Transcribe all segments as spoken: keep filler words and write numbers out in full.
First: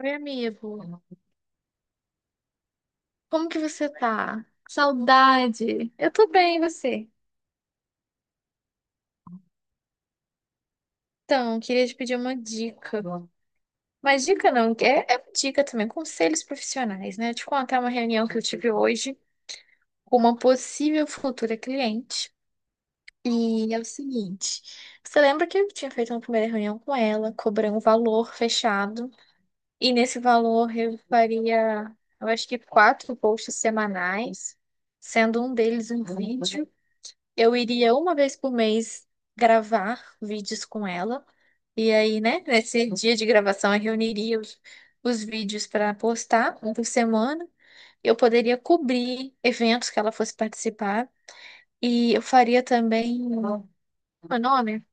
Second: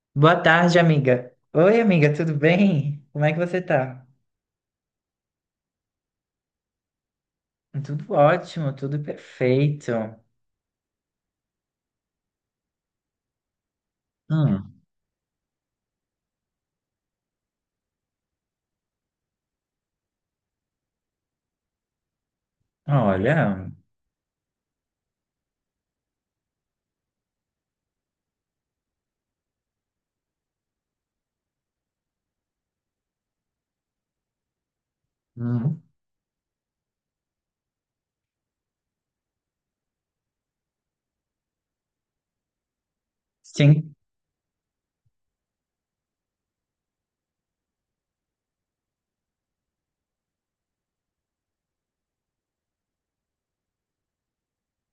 Oi, Boa amigo. tarde, amiga. Oi, amiga, tudo bem? Como é que Como que você você tá? tá? Saudade. Eu tô bem, e você? Tudo ótimo, tudo perfeito. Então, queria te pedir uma dica. Mas dica não, Hum, é, é uma dica também, conselhos profissionais, né? Te contar uma reunião que eu tive hoje com uma possível futura cliente. olha, E é o seguinte, você lembra que eu tinha feito uma primeira reunião com ela, cobrei um valor fechado, e nesse valor eu faria, eu acho que quatro posts semanais, sendo um hum, deles um vídeo. Eu iria uma vez por mês gravar vídeos com ela. E aí, né, nesse dia de gravação, eu sim. reuniria os, os vídeos para postar um por semana. Eu poderia cobrir eventos que ela fosse participar. E eu faria também, como é o nome?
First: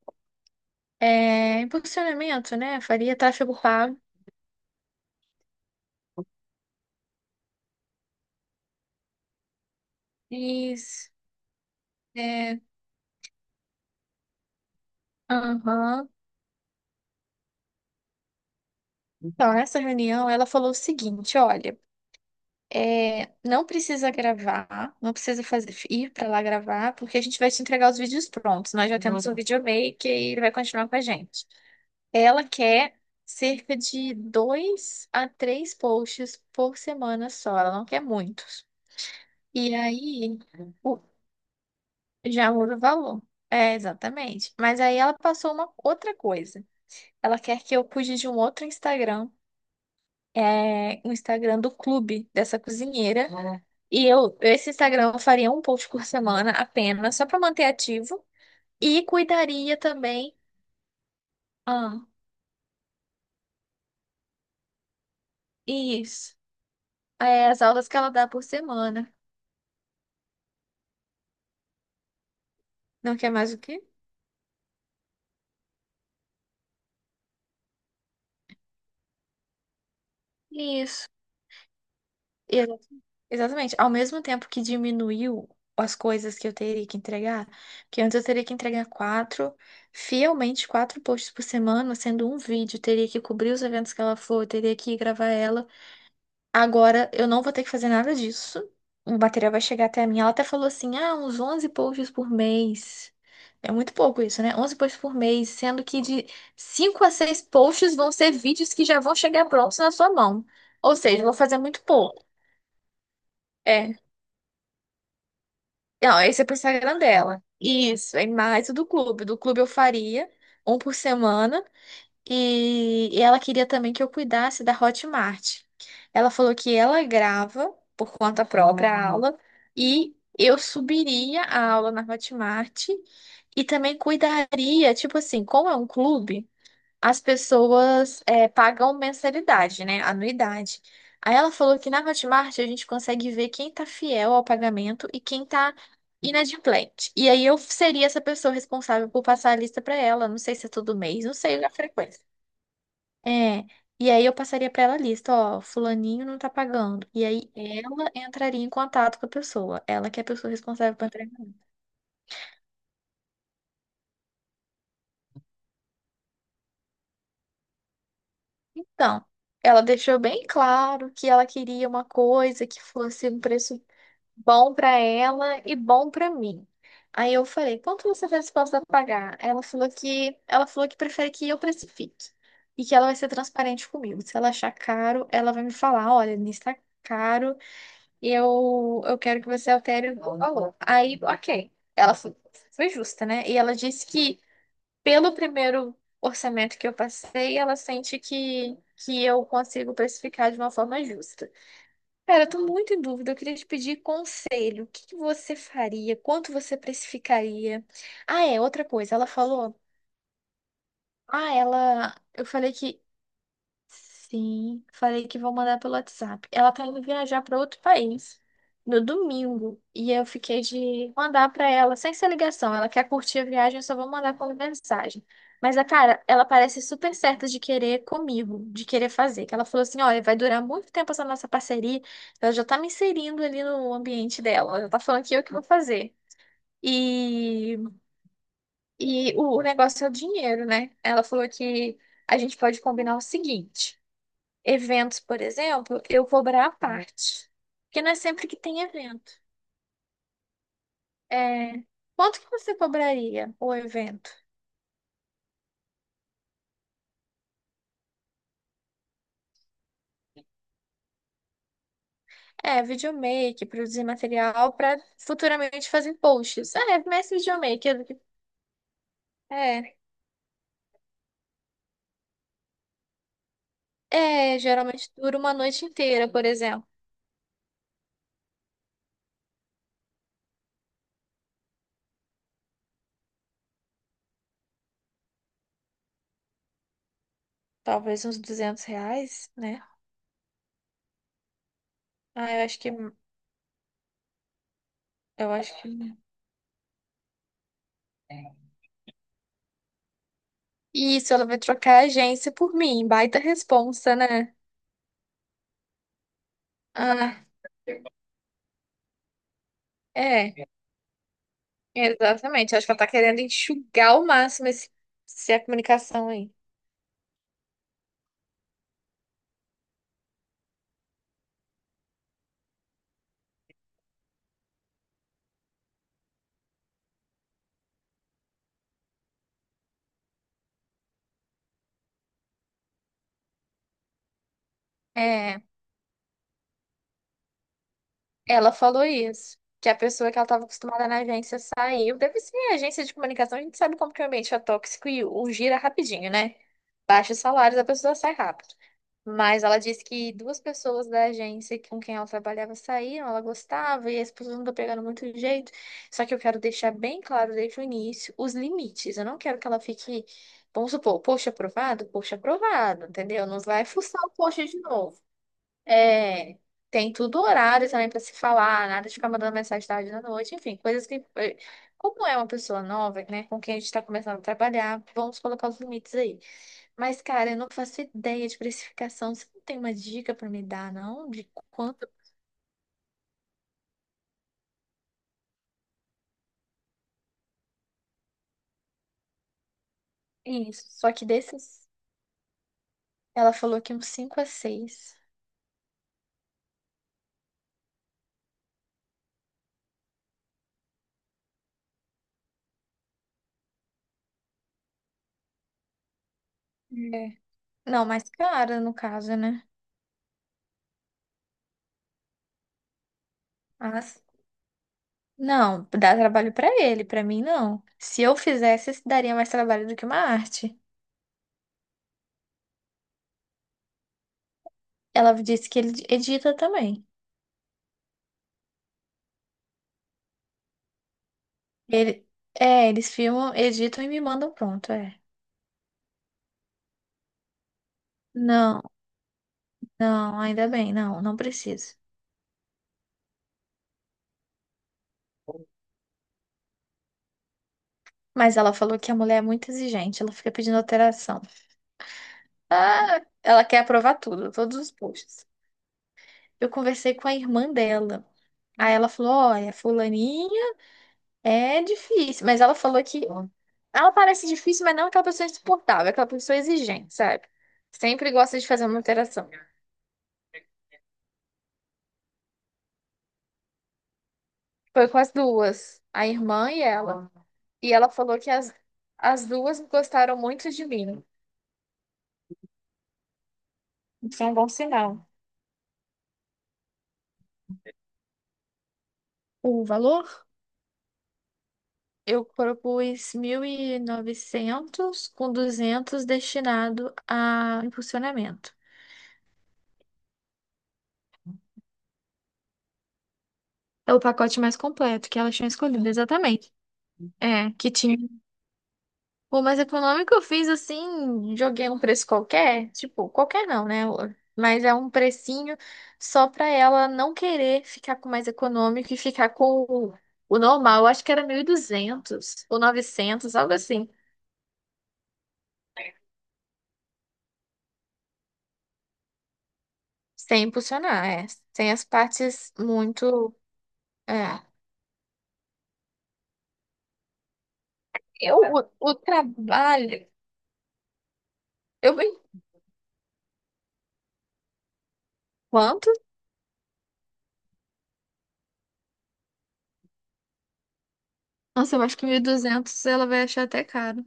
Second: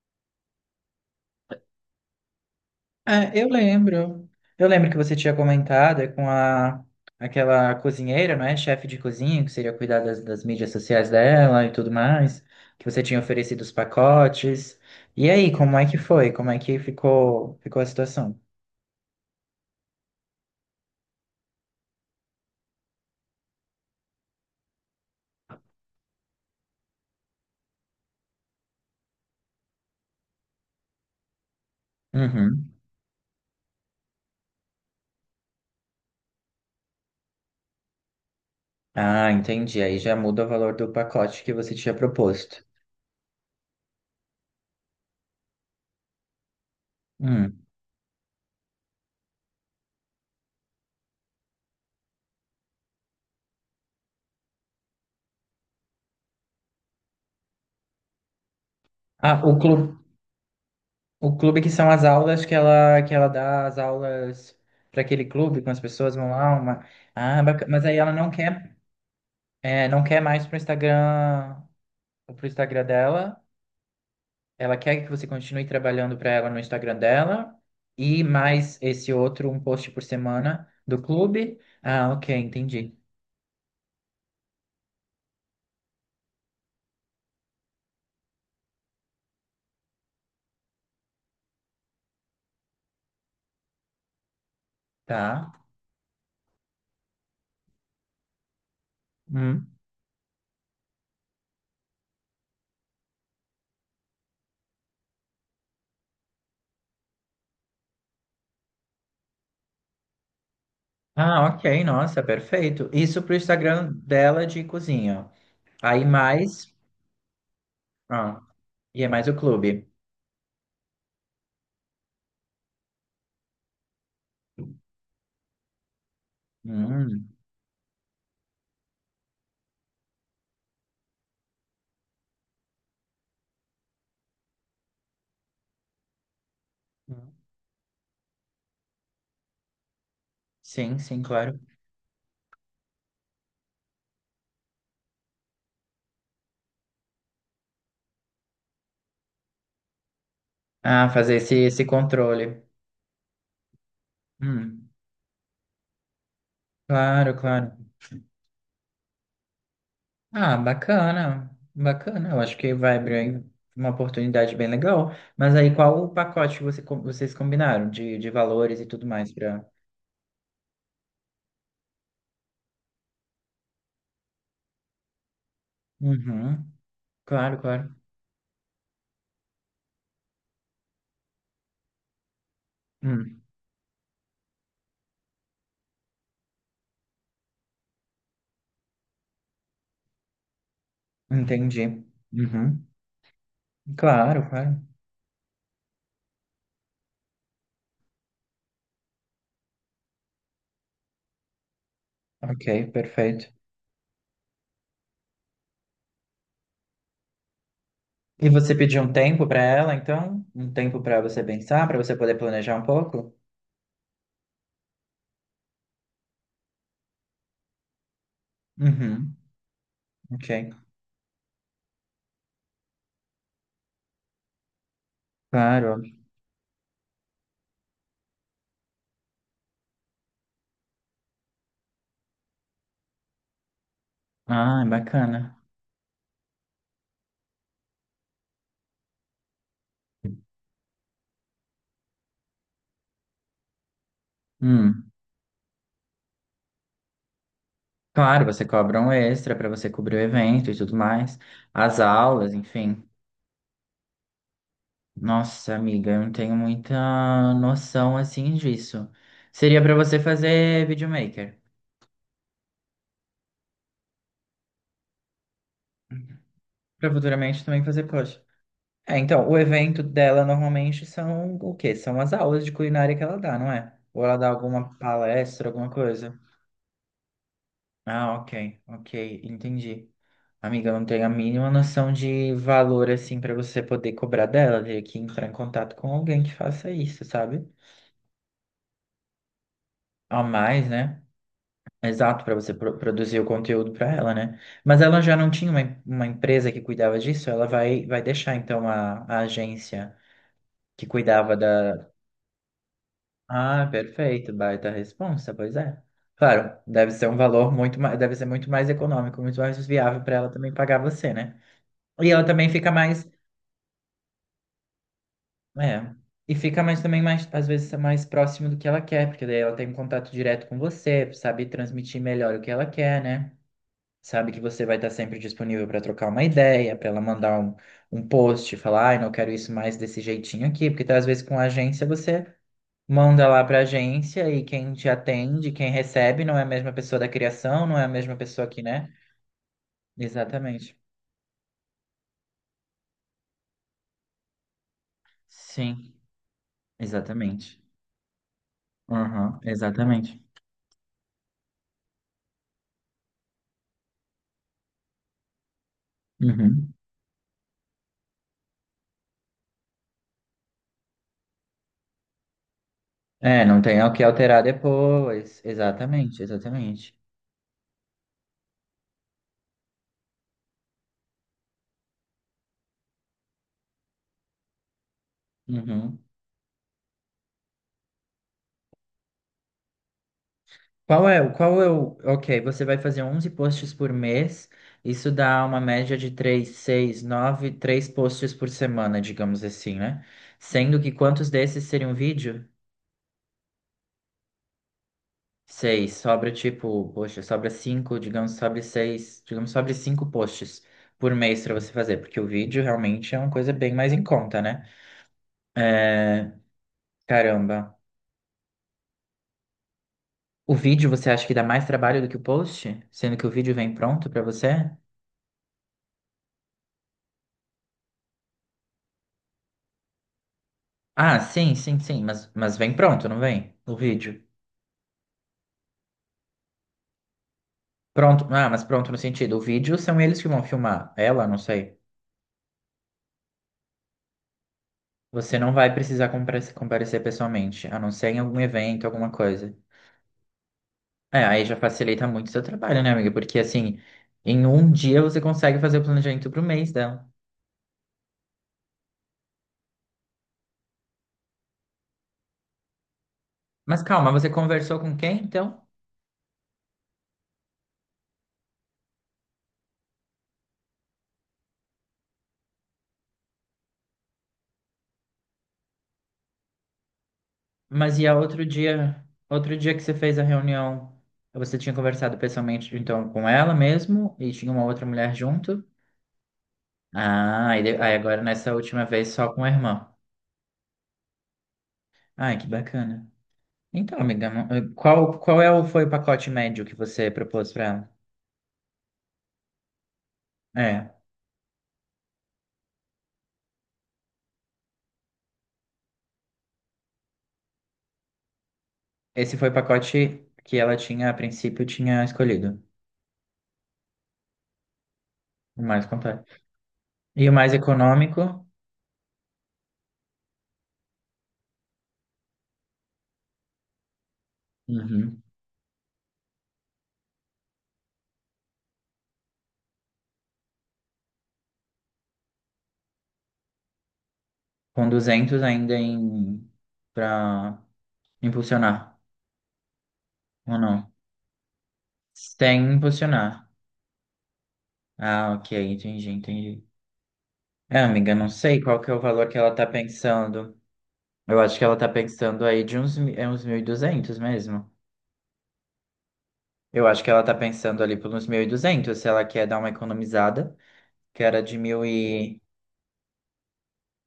É, impulsionamento, né? Faria É, eu tráfego pago. lembro. Eu lembro que você tinha comentado é, com a aquela cozinheira, não é? Chefe de cozinha, que seria cuidar das, das mídias sociais Isso. dela e tudo mais, É, que você tinha oferecido os pacotes. E aí, como é que aham. foi? Como é que ficou, ficou a situação? Então, nessa reunião, ela falou o seguinte: olha. É, não precisa gravar, não precisa fazer, ir para lá gravar, porque a gente vai te entregar os vídeos prontos. Nós já temos o videomaker e ele vai continuar com a gente. Ela Uhum. quer cerca de dois a três posts por semana só, ela não quer muitos. Ah, E entendi. Aí já aí muda o valor do o- pacote que você tinha já proposto. muda o valor. É, exatamente. Mas aí ela passou uma outra coisa. Ela Hum. quer que eu cuide de um outro Instagram, é, o Instagram do clube dessa cozinheira. Ah. E eu, esse Instagram eu faria um post por semana apenas, só para manter ativo. E Ah, o cuidaria clube, também. o clube que são Ah, as aulas que ela, que ela dá as aulas para aquele clube, com as pessoas vão isso. lá, uma... Ah, É, as bacana. Mas aulas que aí ela ela dá não por quer, semana. é, não quer mais pro Instagram, pro Instagram Não quer dela. mais o quê? Ela quer que você continue trabalhando para ela no Instagram dela e mais esse outro, um post por semana do Isso. clube. Ah, ok, Exa- entendi. Exatamente. Ao mesmo tempo que diminuiu as coisas que eu teria que entregar, que antes eu teria que entregar quatro, fielmente quatro posts por semana, sendo um vídeo, teria que cobrir os eventos que ela for, teria que gravar Tá. ela. Agora eu não vou ter que fazer nada disso. O material vai Hum. chegar até mim. Ela até falou assim: ah, uns onze posts por mês. É muito pouco isso, né? Onze posts por mês, sendo que de cinco a seis posts vão ser vídeos que já vão chegar prontos na sua mão. Ou seja, eu vou Ah, fazer muito ok, nossa, pouco. perfeito. Isso pro Instagram É. dela de cozinha. Aí Não, esse é pro mais, Instagram dela. Isso, é ah, mais o do e é clube. mais o Do clube eu clube. faria um por semana. E, e ela queria também que eu cuidasse da Hotmart. Ela falou que ela Hum, grava por conta própria a aula e eu subiria a aula na Hotmart e também cuidaria, tipo assim, como é um clube, as pessoas é, pagam mensalidade, né? Anuidade. sim, sim, Aí ela claro. falou que na Hotmart a gente consegue ver quem tá fiel ao pagamento e quem tá inadimplente. E aí eu seria essa pessoa responsável por passar a lista pra ela. Não sei se é todo Ah, mês, não fazer esse, sei a esse frequência. controle. É, e aí eu passaria pra Hum, ela a lista, ó, fulaninho não tá pagando. E claro, aí claro. ela entraria em contato com a pessoa, ela que é a pessoa Ah, responsável por entregar. bacana, bacana. Eu acho que vai abrir uma oportunidade bem legal. Mas aí, qual o pacote que você, com- vocês combinaram de, de valores e tudo Então, mais para... ela deixou bem claro que ela queria uma coisa que fosse um preço bom pra ela e bom pra Uhum, mim. Aí eu claro, falei, claro. quanto você tá disposta a pagar? Ela falou que ela falou que prefere que eu precifique e que ela vai ser Hum, transparente comigo. Se ela achar caro, ela vai me falar, olha, nisso tá caro, e eu, eu quero que você altere o valor. Aí, ok. entendi. Ela foi, Uhum, foi justa, né? E ela disse que, claro, claro. pelo primeiro orçamento que eu passei, ela sente que, que eu consigo precificar de uma forma justa. Cara, eu tô Ok, muito em dúvida. Eu perfeito. queria te pedir conselho. O que que você faria? Quanto você precificaria? Ah, E é, você outra pediu um coisa. Ela tempo para falou. ela, então? Um tempo para você Ah, pensar, para você ela. poder Eu falei planejar um que pouco? sim, falei que vou mandar pelo WhatsApp. Ela tá indo viajar para outro país no Uhum, domingo e eu ok. fiquei de mandar para ela sem ser ligação. Ela quer curtir a viagem, eu só vou mandar como mensagem. Mas a Claro, cara, ela parece super certa de querer comigo, de querer fazer. Que ela falou assim: olha, vai durar muito tempo essa nossa parceria. Ela já tá me inserindo ali no ambiente dela. Ela ah, já tá falando que eu que bacana. vou fazer. E, e o o negócio é o dinheiro, né? Ela falou que a gente pode combinar o seguinte. Hum. Eventos, por exemplo, eu cobrar à parte. Porque não é Claro, sempre que você tem cobra um evento. extra para você cobrir o evento e tudo mais. É. As Quanto que aulas, você enfim. cobraria o evento? Nossa, amiga, eu não tenho muita noção assim disso. Seria para você fazer videomaker, É, videomake, produzir material para futuramente fazer posts. Ah, é, para mas futuramente também videomake. fazer post. É, então, o É, evento dela normalmente são o quê? São as aulas de culinária que ela dá, não é? Ou ela dá é, alguma geralmente dura uma palestra, noite alguma inteira, coisa? por exemplo. Ah, ok, ok, entendi. Amiga, eu não tenho a mínima noção de valor, assim, pra você poder cobrar dela. Teria que entrar em contato com alguém que faça isso, sabe? Talvez uns duzentos reais, né? A mais, né? Exato, Ah, pra eu você acho que, pro- produzir o conteúdo pra ela, né? Mas ela já não eu tinha acho uma, em- que... uma empresa que cuidava disso? Ela vai, vai deixar, então, a, a agência que Isso, ela cuidava vai trocar a da. agência por mim. Baita Ah, responsa, perfeito, né? baita responsa, pois é. Claro, deve ser um Ah, valor muito mais, deve ser muito mais econômico, muito mais viável pra ela é. também pagar você, né? E ela também Exatamente. Acho fica que ela tá mais querendo enxugar ao máximo esse, essa é. comunicação aí. E fica mais também mais, às vezes, mais próximo do que ela quer, porque daí ela tem um contato direto com você, sabe transmitir melhor o que ela quer, né? Sabe que você vai estar sempre disponível para trocar uma ideia, para ela mandar um, um post, falar, ai, não quero isso mais desse jeitinho aqui, porque tá, às vezes com a agência você manda lá para a agência e quem te É. atende, quem recebe, não é a mesma pessoa da criação, não é a mesma pessoa Ela que, falou né? isso, que a pessoa que ela estava Exatamente. acostumada na agência saiu. Deve ser agência de comunicação, a gente sabe como que o ambiente é tóxico e o gira Sim, rapidinho, né? Baixa os salários, exatamente. a pessoa sai rápido. Aham, Mas ela disse que exatamente. duas pessoas da agência com quem ela trabalhava saíram, ela gostava, e as pessoas não estão pegando muito jeito. Só que eu quero deixar Uhum. bem claro desde o início os limites. Eu não quero que ela fique, vamos supor, poxa aprovado, poxa aprovado, entendeu? Não É, não vai tem o fuçar que o alterar poxa de novo. depois. Exatamente, É, tem exatamente. tudo horário também pra se falar, nada de ficar mandando mensagem tarde da noite, enfim, coisas que, eh, como é uma pessoa nova, né, com quem a gente tá começando a trabalhar, vamos colocar os limites Uhum. aí. Mas, cara, eu não faço ideia de precificação, você não tem uma dica pra me dar, Qual não? é, De o- qual é quanto? o... Ok, você vai fazer onze posts por mês. Isso dá uma média de três, seis, nove, três posts por semana, digamos assim, né? É, isso, Sendo que só que quantos desses desses, seriam vídeo? ela falou que uns cinco a seis. Seis. Sobra tipo, poxa, sobra cinco, digamos, sobra seis, digamos, sobra cinco posts por mês pra você fazer, porque o vídeo realmente é uma coisa bem mais em conta, né? É... É. Caramba. Não, mais cara, no caso, né? O vídeo você acha que dá mais trabalho do que o post? Sendo que o vídeo vem Mas, pronto pra você? não, dá trabalho pra ele, pra mim não. Se eu fizesse, isso daria mais trabalho do que uma arte. Ah, sim, sim, sim, mas, mas vem pronto, não vem? O vídeo. Ela disse que ele edita também. Pronto, ah, mas pronto no sentido, o vídeo são eles que vão filmar, ela, não sei. Ele, é, Eles filmam, editam e me mandam pronto, é. Você não vai precisar compare- comparecer pessoalmente, a não ser em algum Não, evento, alguma coisa. não, ainda bem, não, não É, aí já preciso. facilita muito o seu trabalho, né, amiga? Porque assim, em um dia você consegue fazer o planejamento pro mês dela. Mas ela falou que a mulher é muito exigente, ela fica pedindo alteração. Ah, ela quer Mas aprovar calma, você tudo, todos os conversou com quem, posts. então? Eu conversei com a irmã dela. Aí ela falou: olha, fulaninha é difícil. Mas ela falou que ela parece difícil, mas não aquela pessoa insuportável, aquela pessoa exigente, sabe? Mas e Sempre a gosta outro de fazer uma dia, alteração. outro dia que você fez a reunião, você tinha conversado pessoalmente então com ela mesmo e tinha uma outra Foi com as mulher junto? duas, a irmã e ela. Ah, e E de- ela aí falou agora que nessa as, última vez as só com a duas irmã. gostaram muito de mim. Ai, que bacana. Então, Isso é amiga, um bom mo- eh, sinal. qual qual é o foi o pacote médio que você propôs para ela? O valor? É, Eu propus mil e novecentos com duzentos destinado a impulsionamento. esse foi o pacote que ela tinha a princípio tinha escolhido, É o pacote mais completo que elas tinham o mais escolhido, completo. exatamente. E o É, mais que tinha econômico, O mais econômico eu fiz assim, joguei um preço qualquer, tipo, qualquer não, né? Mas é um uhum. precinho só pra ela não querer ficar com o mais econômico e ficar com o, o normal. Eu acho que era mil e duzentos ou novecentos algo assim. Com duzentos ainda em para impulsionar Sem ou não? impulsionar, é. Sem as partes Sem impulsionar. muito. É. Ah, ok, entendi, entendi. É, amiga, não Eu, sei qual que o, é o o valor que ela tá trabalho. pensando. Eu acho que ela tá Eu, pensando aí de uns, mi- é uns mil e duzentos mesmo. enquanto. Eu acho que ela tá pensando ali por uns mil e duzentos, se ela quer dar uma economizada, que era de Nossa, eu mil acho que mil e e... duzentos ela vai achar até caro.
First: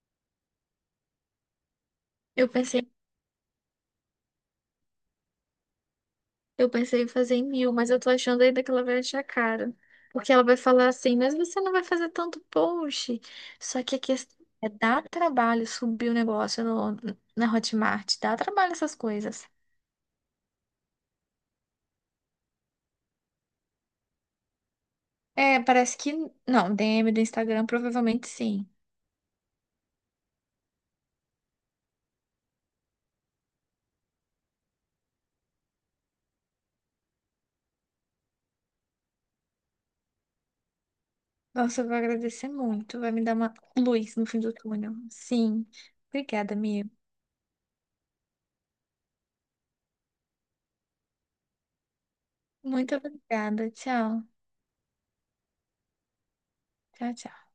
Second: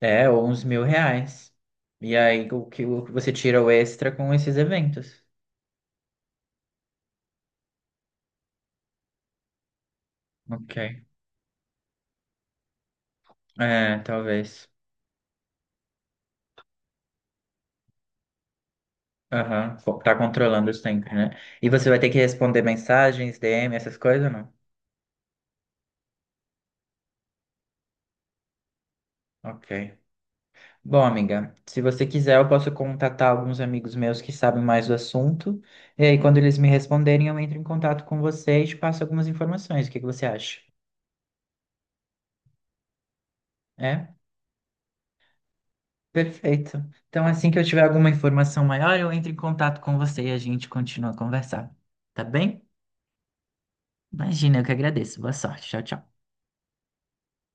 É, ou uns mil reais. E Eu aí, o pensei que o que você tira o extra com esses eventos. Eu pensei em fazer em mil, mas eu tô achando ainda que ela vai achar caro. Porque ela vai Ok. falar assim, mas você não vai fazer tanto post. Só que É, a questão talvez. é dá trabalho subir o negócio no, na Hotmart, dá trabalho essas coisas. Aham. Pô, tá controlando os tempos, né? E você vai ter que responder mensagens, D M, essas coisas ou não? É, parece que. Não, D M do Instagram, provavelmente sim. Ok. Bom, amiga, se você quiser, eu posso contatar alguns amigos meus que sabem mais do assunto. E aí, quando eles me responderem, eu entro em contato com você e te passo algumas informações. O que que você acha? Nossa, eu vou agradecer muito. Vai me dar uma É? luz no fim do túnel. Sim. Obrigada, Perfeito. Mia. Então, assim que eu tiver alguma informação maior, eu entro em contato com você e a gente continua a conversar. Tá bem? Muito obrigada. Tchau. Imagina, eu que agradeço. Boa sorte. Tchau, tchau. Tchau, tchau.